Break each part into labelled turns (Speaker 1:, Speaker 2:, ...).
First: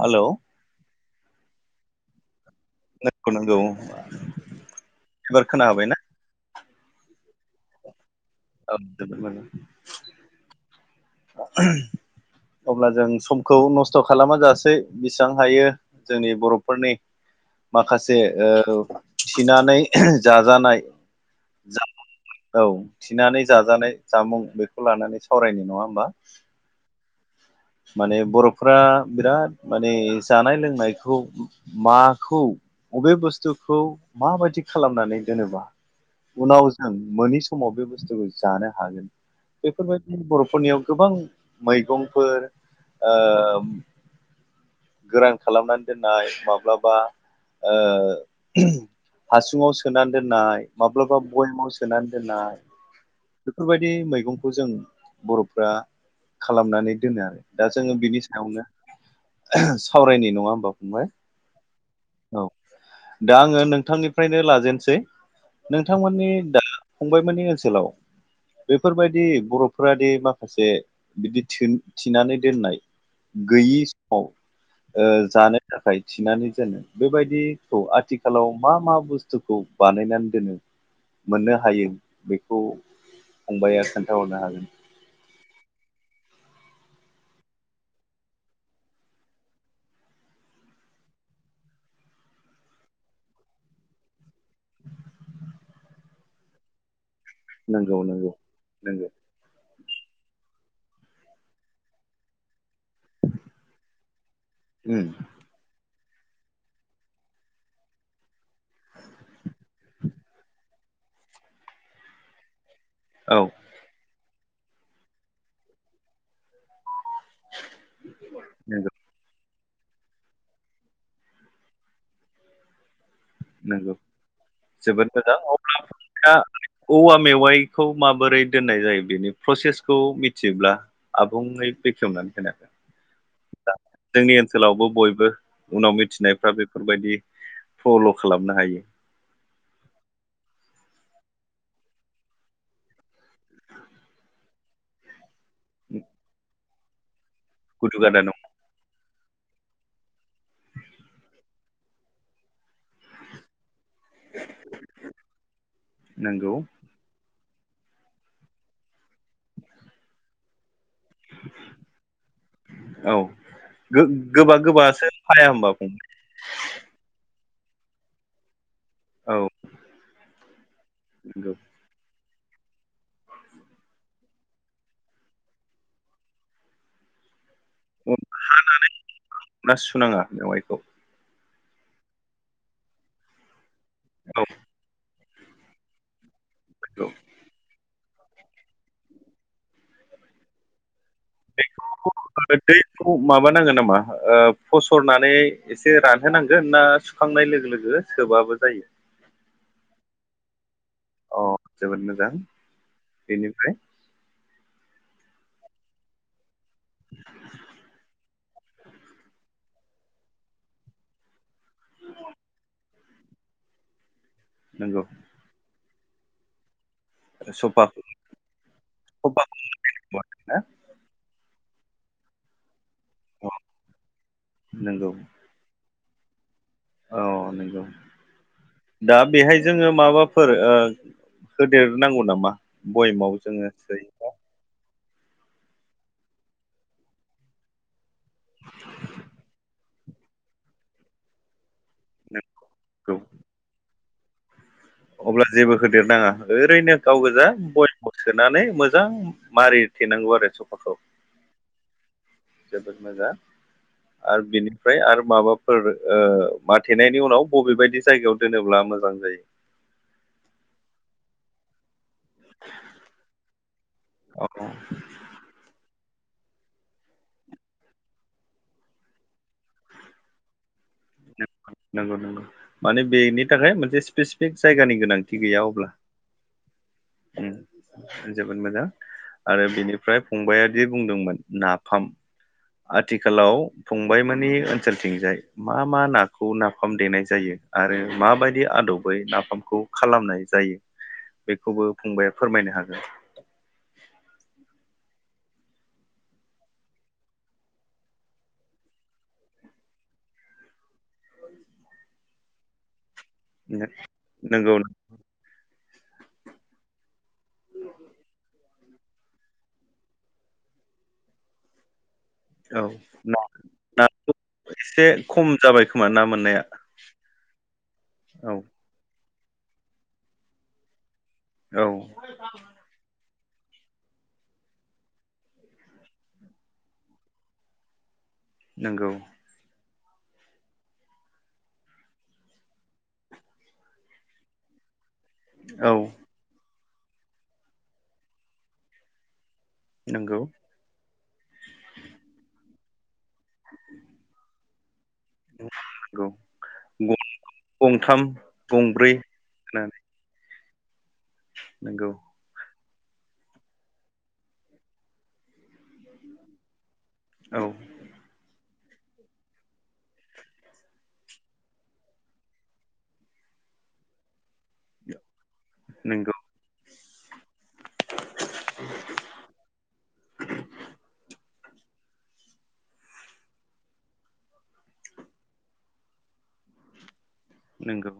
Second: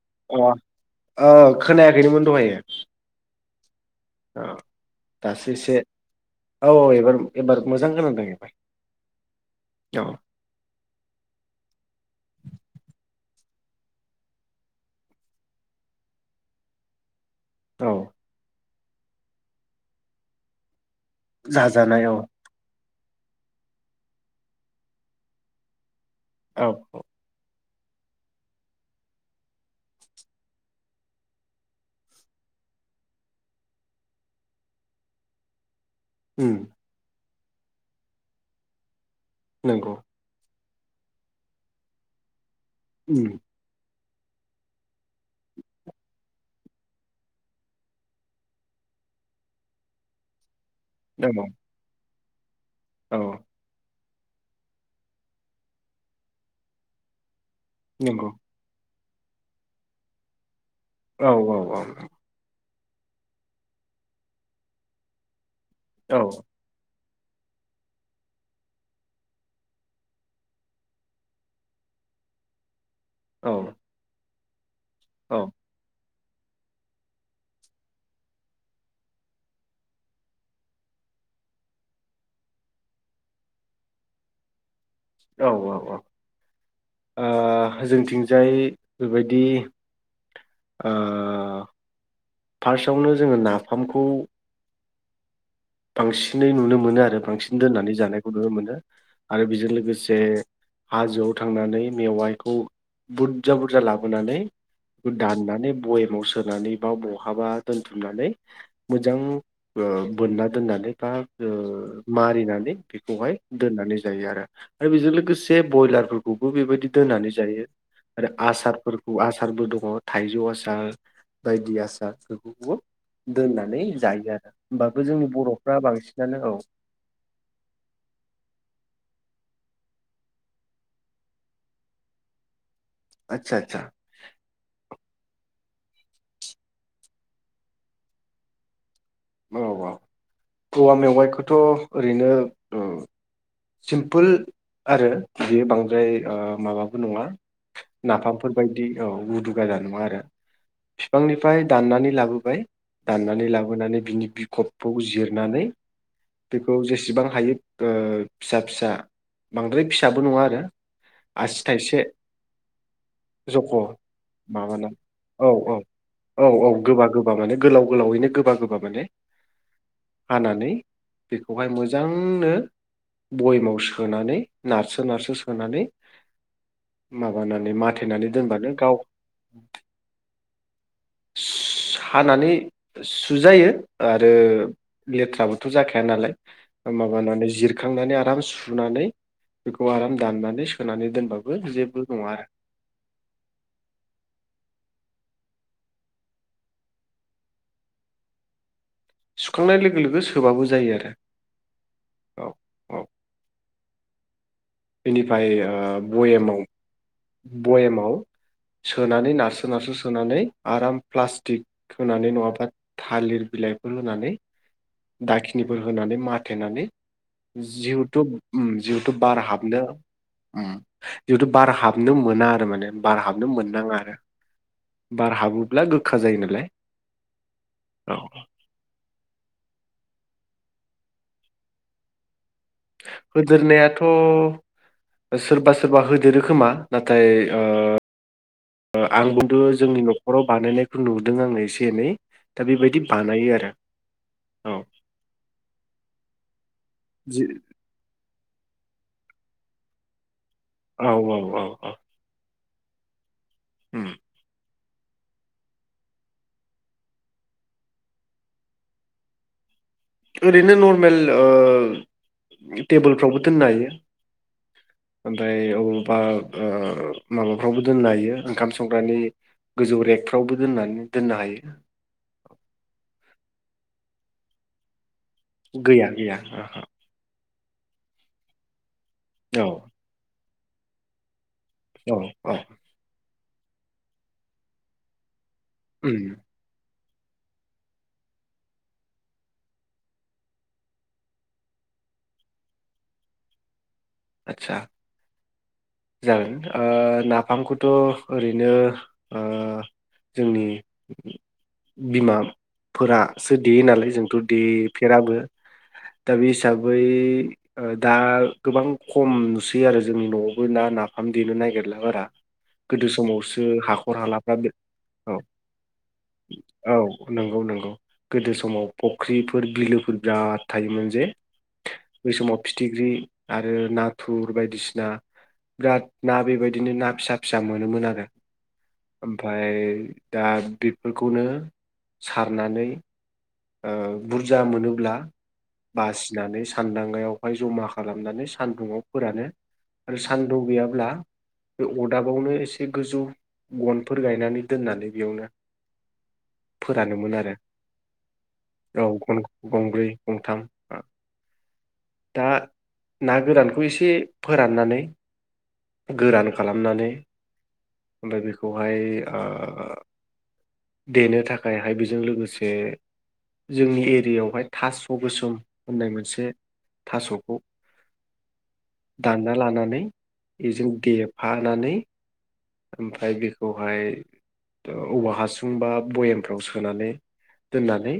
Speaker 1: Hello
Speaker 2: अ औ खोनाया खैनोमोन दहायो
Speaker 1: [unintelligible]
Speaker 2: अ
Speaker 1: एबार
Speaker 2: दासो एसे
Speaker 1: खोनाहाबायना
Speaker 2: औ औ एबार एबार मोजां खोनादों एबार औ
Speaker 1: [unintelligible] अब्ला जों समखौ नस्थ' खालामा जासै बेसां हायो जोंनि बर'फोरनि
Speaker 2: औ
Speaker 1: माखासे ओ थिनानै जाजानाय
Speaker 2: जाजानायाव
Speaker 1: औ थिनानै जाजानाय जामुं बेखौ लानानै सावरायनायनि नङा होमबा
Speaker 2: औ
Speaker 1: माने बर'फोरा बिराद माने जानाय लोंनायखौ माखौ बबे बुस्थुखौ माबायदि खालामनानै दोनोबा
Speaker 2: उम
Speaker 1: उनाव जों मोनिस समाव बे बुस्थुखौ जानो हागोन
Speaker 2: नंगौ
Speaker 1: बेफोरबायदि बर'फोरनियाव गोबां मैगंफोर ओ
Speaker 2: उम
Speaker 1: गोरान खालामनानै दोननाय माब्लाबा ओ हासुङाव सोनानै दोननाय। माब्लाबा
Speaker 2: औ
Speaker 1: बयमाव सोनानै दोन्नाय
Speaker 2: औ
Speaker 1: बेफोरबायदि मै गंखौ जों बर'फ्रा खालामनानै दोनो आरो दा जोङो बिनि
Speaker 2: नंगौ
Speaker 1: सायावनो सावरायनाय नङा होमबा? फंबाय
Speaker 2: औ औ औ औ।
Speaker 1: औ दा आङो नोंथांनिफ्रायनो लाजेनसै
Speaker 2: औ
Speaker 1: नोंथांमोननि दा फंबायमोनि ओनसोलाव बेफोरबायदि बर'फोरादि माखासे बिदि थो थि थिनानै दोननाय
Speaker 2: औ
Speaker 1: गैयि समाव ओ
Speaker 2: औ
Speaker 1: जानो थाखाय। थिनानै दोनो बेबायदिखौ आथिखालाव मा मा बुस्थुखौ बानायनानै दोनो मोननो हायो बेखौ फंबाया खोन्थाहरनो हागोन।
Speaker 2: औ औ औ ओ जोंथिंजाय बेबायदि ओ फार्स्टआवनो जोङो नाफामखौ
Speaker 1: [inaudible]
Speaker 2: बांसिनै नुनो मोनो आरो। बांसिन दोननानै
Speaker 1: नंगौ
Speaker 2: जानायखौ
Speaker 1: नंगौ
Speaker 2: नुनो मोनो
Speaker 1: नंगौ
Speaker 2: आरो बेजों लोगो से हाजोआव थांनानै मेवाइखौ बुरजा बुरजा लाबोनानै
Speaker 1: उम
Speaker 2: दाननानै बय याव सोनानै बा बहाबा दोनथुमनानै मोजां ओ बोनना दोननानै बा ओ मारिनानै बेखौहाय
Speaker 1: औ
Speaker 2: दोननानै जायो आरो। आरो बेजों लोगोसे बयलारफोरखौबो बेबायदि दोननानै जायो आरो
Speaker 1: नंगौ
Speaker 2: आसारफोरखौ आसा आसारबो दङ थाइजौ आसार बायदि आसार फोरखौबो दोननानै
Speaker 1: नंगौ
Speaker 2: जायो आरो होमबाबो
Speaker 1: जोबोद
Speaker 2: जोंनि
Speaker 1: अब्ला
Speaker 2: बर'फ्रा
Speaker 1: नोंहा
Speaker 2: बांसिनानो औ
Speaker 1: औवा मेवाइखौ माबोरै दोननाय जायो। बेनि प्रसेसखौ मिथियोब्ला आबुङै बेखेवनानै होना हो
Speaker 2: आदसा
Speaker 1: दा
Speaker 2: आदसा
Speaker 1: जोंनि ओनसोलावबो बयबो। उनाव मिथिनायफ्रा बेफोरबायदि फल' खालामनो हायो।
Speaker 2: औ औ औवा मेवाइखौथ' ओरैनो औ सिमफुल आरो बियो बांद्राय ओ माबा बो नङा
Speaker 1: गुदु गादा
Speaker 2: नाफामफोर बायदि औ गुदु गादा नङा आरो फिफांनिफाय दाननानै लाबोबाय दाननानै लाबोनानै बिनि बिखबखौ जिरनानै
Speaker 1: नंगौ
Speaker 2: बेखौ जेसेबां हायो ओ फिसा फिसा बांद्राय फिसाबो नङा आरो आसि थायसे
Speaker 1: औ
Speaker 2: जख'
Speaker 1: गोबा
Speaker 2: माबाना
Speaker 1: गोबासो
Speaker 2: औ
Speaker 1: फाया होमबा
Speaker 2: औ
Speaker 1: फंबाय
Speaker 2: औ औ गोबा गोब ओ माने गोलाव गोलावैनो गोबा गोब माने
Speaker 1: औ
Speaker 2: हानानै
Speaker 1: नंगौ
Speaker 2: बेखौहाय मोजां मोजांनो बयमाव सोनानै नारसो नारसो सोनानै माव
Speaker 1: हानानै ना सुनाङा मेवाइखौ
Speaker 2: हानानै सु सुजायो आरो
Speaker 1: औ
Speaker 2: लेथ थ्राबोथ' जाखाया नालाय
Speaker 1: नंगौ
Speaker 2: माबानानै जिरखांनानै आ राम सुनानै बेखौ आराम दाननानै सोनानै दोनबाबो जेबो नङा आरो
Speaker 1: [inaudible] दैखौ माबानांगोन नामा ओ फसरना ननै एसे रानहोनांगोन ना सुखांनाय लोगो लोगो सोबाबो जायो
Speaker 2: सुखांनाय लोगो लोगो सोबाबो जायो आ
Speaker 1: अ जोबोद मोजां बेनिफ्राय
Speaker 2: बिनिफाय ओ बयेमाव बयेमाव सोनानै नारसो नारसो सोनानै आराम प्लास्टिक खोनानै नङाबा थालिर बिलाइफोर होनानै
Speaker 1: नंगौ
Speaker 2: दाखिनिफोर होनानै माथेनानै
Speaker 1: सफा
Speaker 2: जिउथुब उम जिउथुब बार
Speaker 1: सफा
Speaker 2: हाब
Speaker 1: ना
Speaker 2: [unintelligible] थु बार हाबनो मोना आरो माने बार हाबनो
Speaker 1: अ
Speaker 2: मोननाङा आरो
Speaker 1: नंगौ
Speaker 2: बार हाबोब्ला गो खा जायो नालाय
Speaker 1: औ नोंगौ
Speaker 2: औ
Speaker 1: दा बेहाय जोङो माबा फोर ओ होदेरनांगौ नामा बयेमाव जोङो
Speaker 2: होदेरनायाथ'
Speaker 1: सोयोबा
Speaker 2: सोरबा सोरबा होदेरो खोमा नाथाय ओ आंबोथ' जोंनि न'खराव बानायनायखौ नुदों आंङो एसे एनै दा बेबायदि
Speaker 1: नंगौ
Speaker 2: बानायो आरो औ
Speaker 1: अब्ला जेबो होदेरनाङा ओ रैनो गाव
Speaker 2: जि
Speaker 1: गोजा बयेमाव सोनानै मोजां मारि थेनांगौ आरो स
Speaker 2: औ औ औ औ
Speaker 1: जोबोद मोजां
Speaker 2: उम
Speaker 1: आरो बिनि फ्राय आरो माबाफोर ओ माथेनायनि उनाव बबेबायदि जायगायाव दोनोब्ला मोजां जायो
Speaker 2: आरैनो नर्मेल ओ टेबोलफ्रावबो दोननो हायो
Speaker 1: औ
Speaker 2: ओमफ्राय औ बा ओ माबाफ्रावबो दोननो हायो ओंखाम संग्रानि गोजौ रेगफ्रावबो दोननो हायो
Speaker 1: नंगौ नंगौ नंगौ माने बेनि नि थाखाय मोनसे स्पेसिफिक जायगानि गोनां
Speaker 2: गैया गैया ओहो
Speaker 1: उम जोबोद मोजां आरो
Speaker 2: औ
Speaker 1: बिनिफ्राय फंबायादि बुंदोंमोन नाफाम
Speaker 2: औ औ
Speaker 1: आथि आथिखालाव फंबाय मोननि ओनसोलथिंजाय मा मा
Speaker 2: उम
Speaker 1: नाखौ नाफाम देनाय जायो आरो माबायदि आदबै नाफामखौ खालामनाय जायो बे खौबो फंबाया फोरमायनो हागोन
Speaker 2: आदसा जागोन ओ नाफामखौथ' ओरैनो ओ जोंनि बिमाफोरा सो देयो नालाय जोंथ'
Speaker 1: नंगौ
Speaker 2: देफेराबो दा बे हिसाबै ओ दा गोबां खम नुसै आरो जोंनि न'आवबो ना नाफाम देनो नागिरला बारा
Speaker 1: औ
Speaker 2: गोदो
Speaker 1: ना
Speaker 2: समावसो
Speaker 1: ना
Speaker 2: हाखर हालाफ्रा बे
Speaker 1: एसे
Speaker 2: औ
Speaker 1: खम जाबाय खोमा ना मोननाया
Speaker 2: औ नंगौ नंगौ गोदो
Speaker 1: औ
Speaker 2: समाव फख - फुख्रिफोर बिलोफोर बिराद थायोमोन जे
Speaker 1: औ
Speaker 2: बै समाव फिथिग्रि नाय रो नाथुर बायदिसिना बिराद ना बेबायदिनो ना फिसा फिसा मोनोमोन आरो।
Speaker 1: नंगौ
Speaker 2: ओमफाय दा बेफोरखौनो सारनानै ओ बुरजा मोनोब्ला
Speaker 1: औ
Speaker 2: बासिनानै सा सानदांगायावहाय जमा खालामनानै सानदुंङाव फोरानो आरो
Speaker 1: नंगौ
Speaker 2: सान्दु गैयाब्ला बे अदाबावनो एसे गोजौ गनफोर गायनानै दोननानै बेयावनो
Speaker 1: नंगौ
Speaker 2: फोरानोमोन
Speaker 1: गनखौ
Speaker 2: आरो
Speaker 1: गंथाम
Speaker 2: औ
Speaker 1: गंब्रै
Speaker 2: गंनखौ गंब्रै गं थाम आ
Speaker 1: नोंगौ।
Speaker 2: ना गोरानखौ एसे फोराननानै गोरान खालामनानै
Speaker 1: औ
Speaker 2: ओमफाय बेख खौहाय ओ देनो थाखायहाय बेजों लोगोसे जोंनि एरियायावहाय थास' गोसोम होननाय
Speaker 1: नंगौ
Speaker 2: मोनसे थास'खौ दानना लानानै बेजों देब हानानै ओमफाय बेखौहाय दो औवा हासुं बा बयेमफ्राव सोनानै
Speaker 1: नंगौ
Speaker 2: दोननानै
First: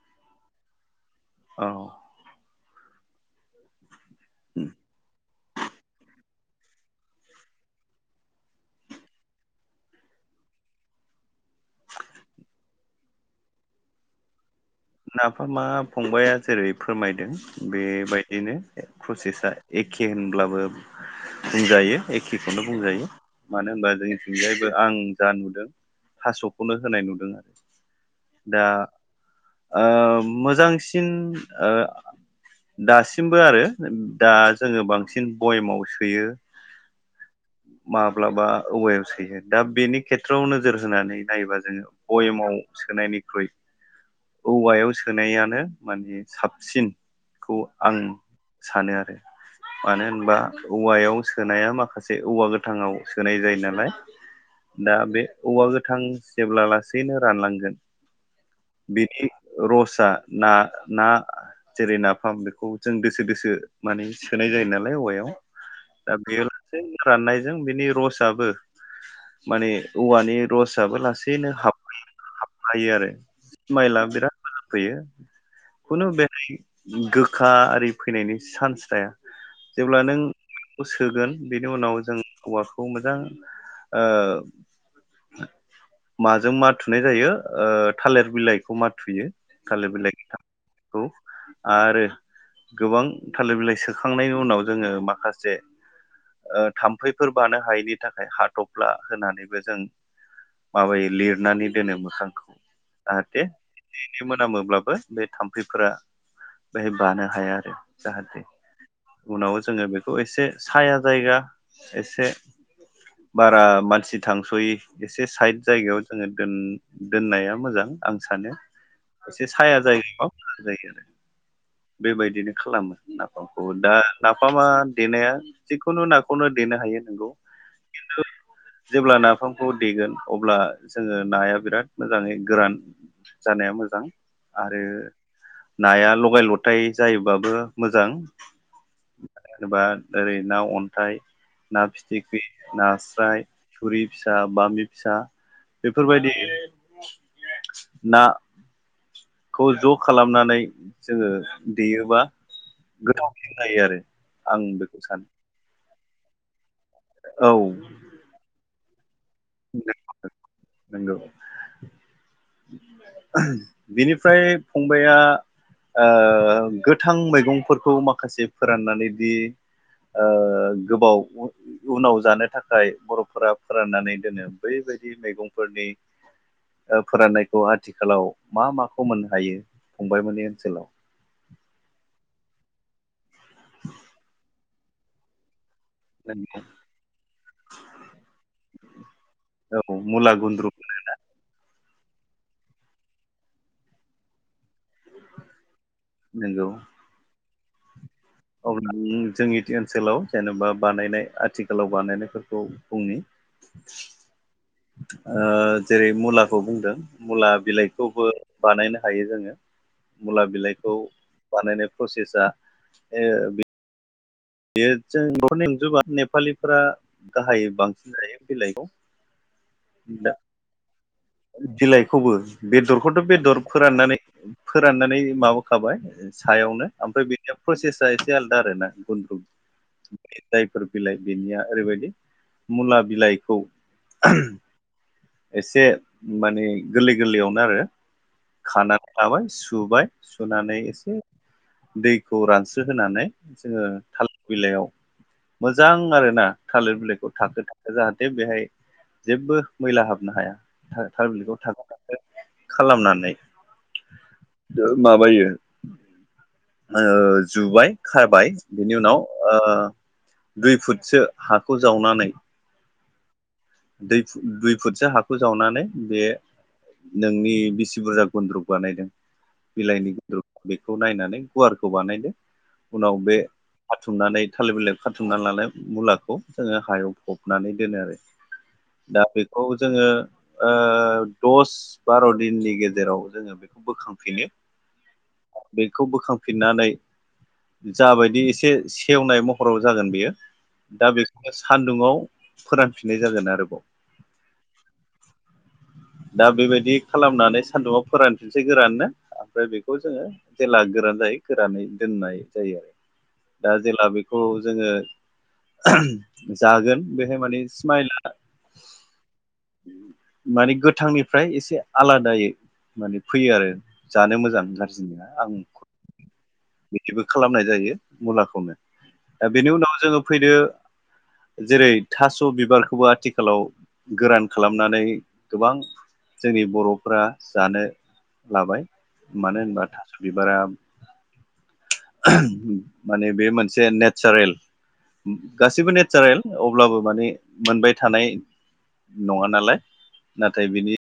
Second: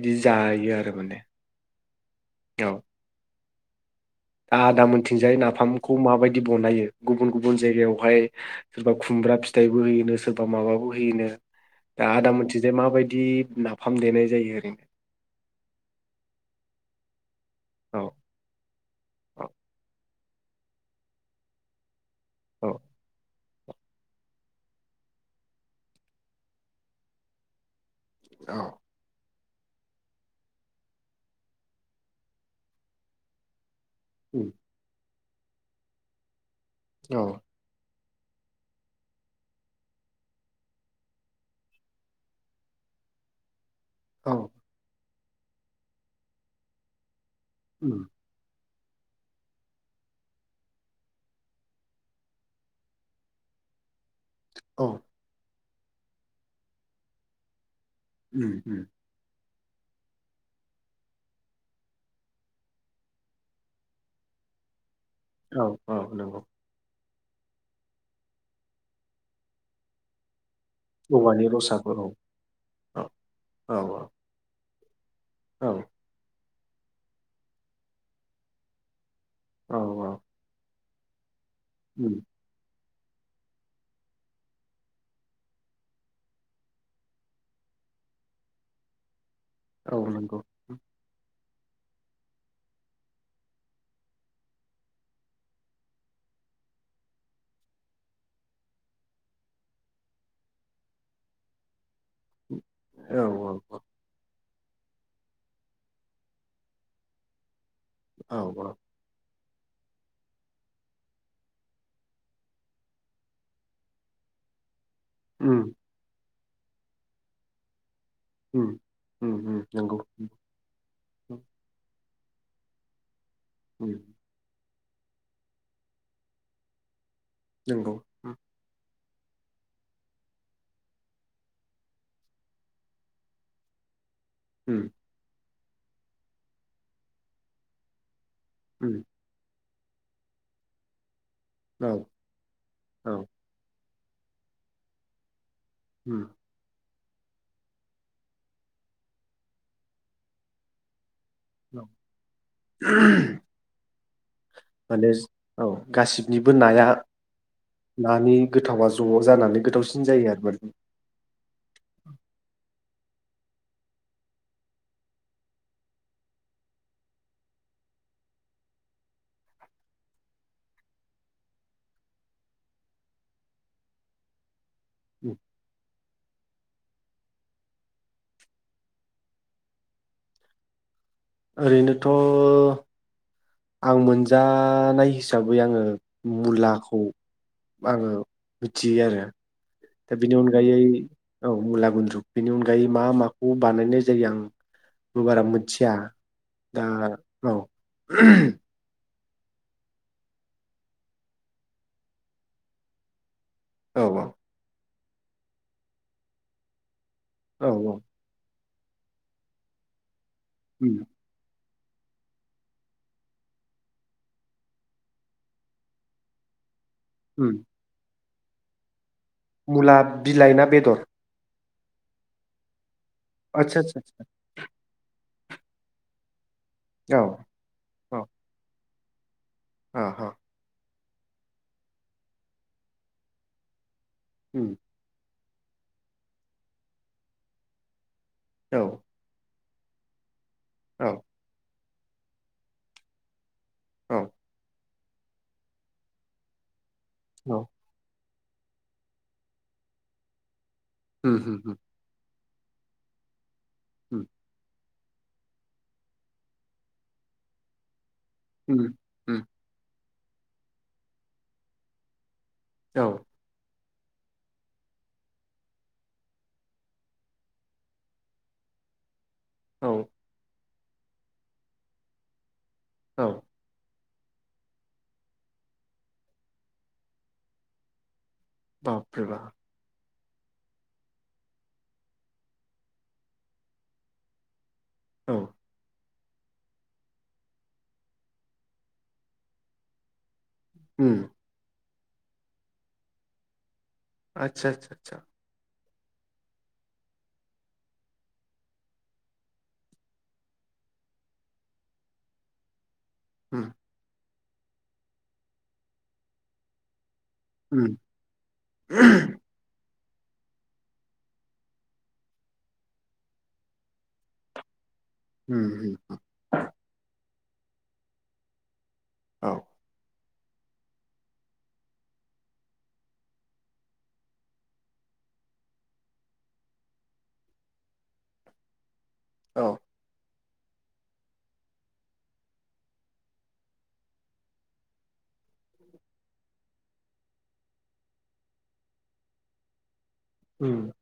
Speaker 2: इदि जायो आरो माने।
Speaker 1: औ
Speaker 2: औ आदा मोनथिंजाय नाफामखौ माबाय दि बनायो गुबुन गुबुन जायगायावहाय सोरबा खुमब्रा फिथाइबो होयोनो सोरबा माबाबो होयोनो दा आदा मोनथिंजाय माबायदि नाफाम देनाय जायो ओरैनो
Speaker 1: नाफामा फंबाया जेरै फोरमायदों
Speaker 2: औ
Speaker 1: बेबायदिनो प्रसेसा एखे होन ब्लाबो बुंजायो। एखेखौनो
Speaker 2: औ
Speaker 1: बुंजायो मानो होनबा जोंनिथिंजायबो आं जा नुदों थास'खौनो होनाय नुदों आरो दा
Speaker 2: औ
Speaker 1: ओ मोजांसिन ओ दासिमबो आरो दा
Speaker 2: उम
Speaker 1: जोङो बांसिन बयमाव सोयो
Speaker 2: औ
Speaker 1: माब्लाबा औवायाव सोयो दा बेनि खेथ्रआव नोजोर होनानै नायोबा जोङो बयेमाव सोनायनिख्रुइ
Speaker 2: औ
Speaker 1: औवायाव सो नायानो माने साबसिन खौ आं
Speaker 2: उम
Speaker 1: सानो आरो मानो होनबा औवायाव सोनाया माखासे औवा गोथांआव सोनाय जायो नालाय
Speaker 2: औ
Speaker 1: दा बे औवा गो थां जेब्ला लासैनो रानलांगोन
Speaker 2: उम उम
Speaker 1: बिनि रसआ ना ना जेरै नाफाम बेखौ जों दोसो दोसो माने सोनाय जायो नालाय औवायाव
Speaker 2: औ औ
Speaker 1: दा
Speaker 2: नंगौ
Speaker 1: बेयो लासै राननायजों बिनि रसाबो माने औवानि रस बो
Speaker 2: औवानि
Speaker 1: लासैनो हाब
Speaker 2: रसाबो औ
Speaker 1: हाबलायो
Speaker 2: औ
Speaker 1: आरो
Speaker 2: औ
Speaker 1: इसमाइला बिराद फैयो
Speaker 2: औ
Speaker 1: खुन' [unintelligible] गोखा आरि फैनायनि सान्स थाया
Speaker 2: औ
Speaker 1: जेब्ला
Speaker 2: औ
Speaker 1: नों खौ सोगोन बेनि उनाव
Speaker 2: उम,
Speaker 1: जों औवा खौ मोजां ओ माजों मा थुनाय जायो ओ थालेर बिलाइखौ मा थुयो थालिर
Speaker 2: औ
Speaker 1: बिलाइनि
Speaker 2: नंगौ
Speaker 1: [unintelligible] आरो गोबां थालिर बिलाइ सोखांनायनि उनाव जोङो माखासे ओ थाम्फैफोर बानो हायैनि थाखाय हाथफ्ला होनानैबो जों माबायो लिरनानै दोनोमोन [unintelligible]
Speaker 2: औ
Speaker 1: जाहाथे
Speaker 2: औ
Speaker 1: मोनामोब्लाबो बे थाम्फैफोरा बेहाय बानो हाया आरो जाहाथे
Speaker 2: औ औ
Speaker 1: उनाव जोङो बेखौ एसे साया जायगा एसे बारा मानसि थांस'यै एसे साइद
Speaker 2: उम
Speaker 1: जायगायाव जोङो दोन-दोननाया मोजां आं सानो
Speaker 2: उम उम
Speaker 1: एसे
Speaker 2: उम
Speaker 1: साया
Speaker 2: नंगौ
Speaker 1: जायोबा मोजां जायो आरो बेबायदिनो खालामो होनना
Speaker 2: उम
Speaker 1: दा नाफामा देनाया जिखुनु नाखौनो देनो हायो नोंगौ
Speaker 2: नोंगौ
Speaker 1: जेब्ला नाफामखौ देगोन अब्ला जोङो नाया बिराद मोजाङै गोरान जानाया मोजां आरो नाया लगाय लथाय जायोबाबो मोजां
Speaker 2: उम
Speaker 1: जेन'बा ओरै ना अन्थाइ ना
Speaker 2: औ
Speaker 1: फिथिख्रि
Speaker 2: औ
Speaker 1: नास्राय थुरि फिसा बामि फिसा
Speaker 2: उम
Speaker 1: बेफोरबायदि [unintelligible] ना खौ ज' खालामनानै जोङो
Speaker 2: औ
Speaker 1: देयोबा गोथावसिन जायो आरो आं बेखौ
Speaker 2: माने
Speaker 1: सानो
Speaker 2: औ गासिब निबो नाया
Speaker 1: औ
Speaker 2: नानि गोथावा ज'आव जानानै गोथावसिन जायो आरो माने
Speaker 1: बिनिफ्राय फंबाइया ओ गोथां मैगंफोरखौ माखासे फोराननानैदि ओ गोबाव उनाव जानो थाखाय बर'फोरा फोराननानै दोनो बैबायदि
Speaker 2: उम
Speaker 1: मैगंफोरनि ओ फोराननायखौ आथिखालाव मा माखौ मोननो हायो फंबायमोनि ओनसोलाव
Speaker 2: ओरैनोथ' आं मोनजानाय हिसाबै आङो मुलाखौ आङो मिथियो आरो
Speaker 1: औ
Speaker 2: दा बेनि
Speaker 1: मुला गुन्द्रु
Speaker 2: अनगायै औ मुला ला गुन्द्रुग बेनि अनगायै मा माखौ बानायनाय जायो आं बो बारा मिथिया
Speaker 1: नंगौ
Speaker 2: दा औ
Speaker 1: अब्ला जोंनि ओनसोलाव जेन'बा बानायनाय आथिखालाव बानायनायफोरखौ बुंनि
Speaker 2: औ औ
Speaker 1: ओ जेरै मुलाखौ बुंदों मुला
Speaker 2: औ औ
Speaker 1: बिलाइखौबो बानायनो हायो जोङो मुला
Speaker 2: उम
Speaker 1: बिलाइखौ बानायनायखौ प्रसेसा ए बे बेयो जों [unintelligible] जोबा [unintelligible] नेपालिफोरा
Speaker 2: उम
Speaker 1: गाहाय बांसिन जायो बिलायखौ
Speaker 2: मुला बिलाइ ना बेदर
Speaker 1: बिलाइखौबो बे बेदरखौथ' बेदर
Speaker 2: आदसा आदसा
Speaker 1: फोराननानै
Speaker 2: आदसा
Speaker 1: फोराननानै माबाखाबाय सायावनो
Speaker 2: औ
Speaker 1: ओमफ्राय बिनि प्रसेसा एसे आलदा आरो ना गुन्द्रुग
Speaker 2: आ ह
Speaker 1: बिलाइ बिनिया ओरैबायदि मुला बिलाइखौ
Speaker 2: उम
Speaker 1: [inaudible] एसे माने गोरलै गोरलैयावनो आरो
Speaker 2: औ
Speaker 1: खानानै लाबाय टुबाय नानै
Speaker 2: औ
Speaker 1: एसे दैखौ रानसो होनानै जोङो
Speaker 2: औ
Speaker 1: थालिर बिलाइयाव मोजां आरोना थालिर बिलाइखौ थाखो
Speaker 2: औ
Speaker 1: थाखो जाहा थे बेहाय जेबो मैला हाबनो हाया
Speaker 2: उम उम
Speaker 1: [unintelligible] खालामनानै
Speaker 2: उम
Speaker 1: माबायो ओ जुबाय खाबाय
Speaker 2: उम
Speaker 1: बिनि उनाव
Speaker 2: उम
Speaker 1: दुइ फुटसो हाखौ जावनानै
Speaker 2: औ
Speaker 1: दुइ फुट दुइ फुटसो हाखौ जावनानै बे नोंनि बिसि बुरजा गुन्द्रब बानायदों
Speaker 2: औ
Speaker 1: बिलाइनि गुनद्रुख बेखौ नायनानै गुवारखौ बानायदो उनाव
Speaker 2: औ
Speaker 1: बे खाथुमनानै थालिर बिलायाव खाथुमनानै लानाय मुलाखौ जोङो हायाव फबनानै दोनो आरो। दा
Speaker 2: बाबरे बा
Speaker 1: बेखौ जोङो। ओ दस बार' दिननि गेजेराव जोङो बेखौ बोखांफिनो
Speaker 2: औ
Speaker 1: बेखौ बो खांफिननानै जाबायदि एसे सेवनाय महराव जागोन बेयो। दा
Speaker 2: उम
Speaker 1: बेखौनो सान दुंआव फोरान फिननाय जागोन आरोबाव
Speaker 2: आतसा आसा आसा
Speaker 1: दा बेबायदि खालामनानै सान्दुंङाव फोरानफिनसै गोराननो ओमफ्राय बेखौ जोङो जेब्ला गोरान जायो गोरानै दोननाय जायो। आरो
Speaker 2: उम
Speaker 1: दाजेला बि खौ जोङो जागोन बेहाय मा
Speaker 2: उम [unintelligible]
Speaker 1: माने गोथांनिफ्राय एसे आलादायै माने फैयो आरो जानो मोजां नोंथां। जिना
Speaker 2: उम
Speaker 1: आंबो
Speaker 2: उम
Speaker 1: बिदिबो खालामनाय जायो मुलाखौनो। दा
Speaker 2: औ
Speaker 1: बेनि उनाव जोङो फैदो जेरै थास स' बिबारखौबो आथिखालाव गोरान खालामनानै गोबां जोंनि बर'फ्रा जानो लाबाय। मानो
Speaker 2: औ
Speaker 1: होमबा थास' बिबारा माने बे मोनसे नेचारेल गा गासिबो नेचारेल अब्लाबो माने। मोनबाय थानाय नङा नालाय। नाथाय
Speaker 2: उम
Speaker 1: बिनि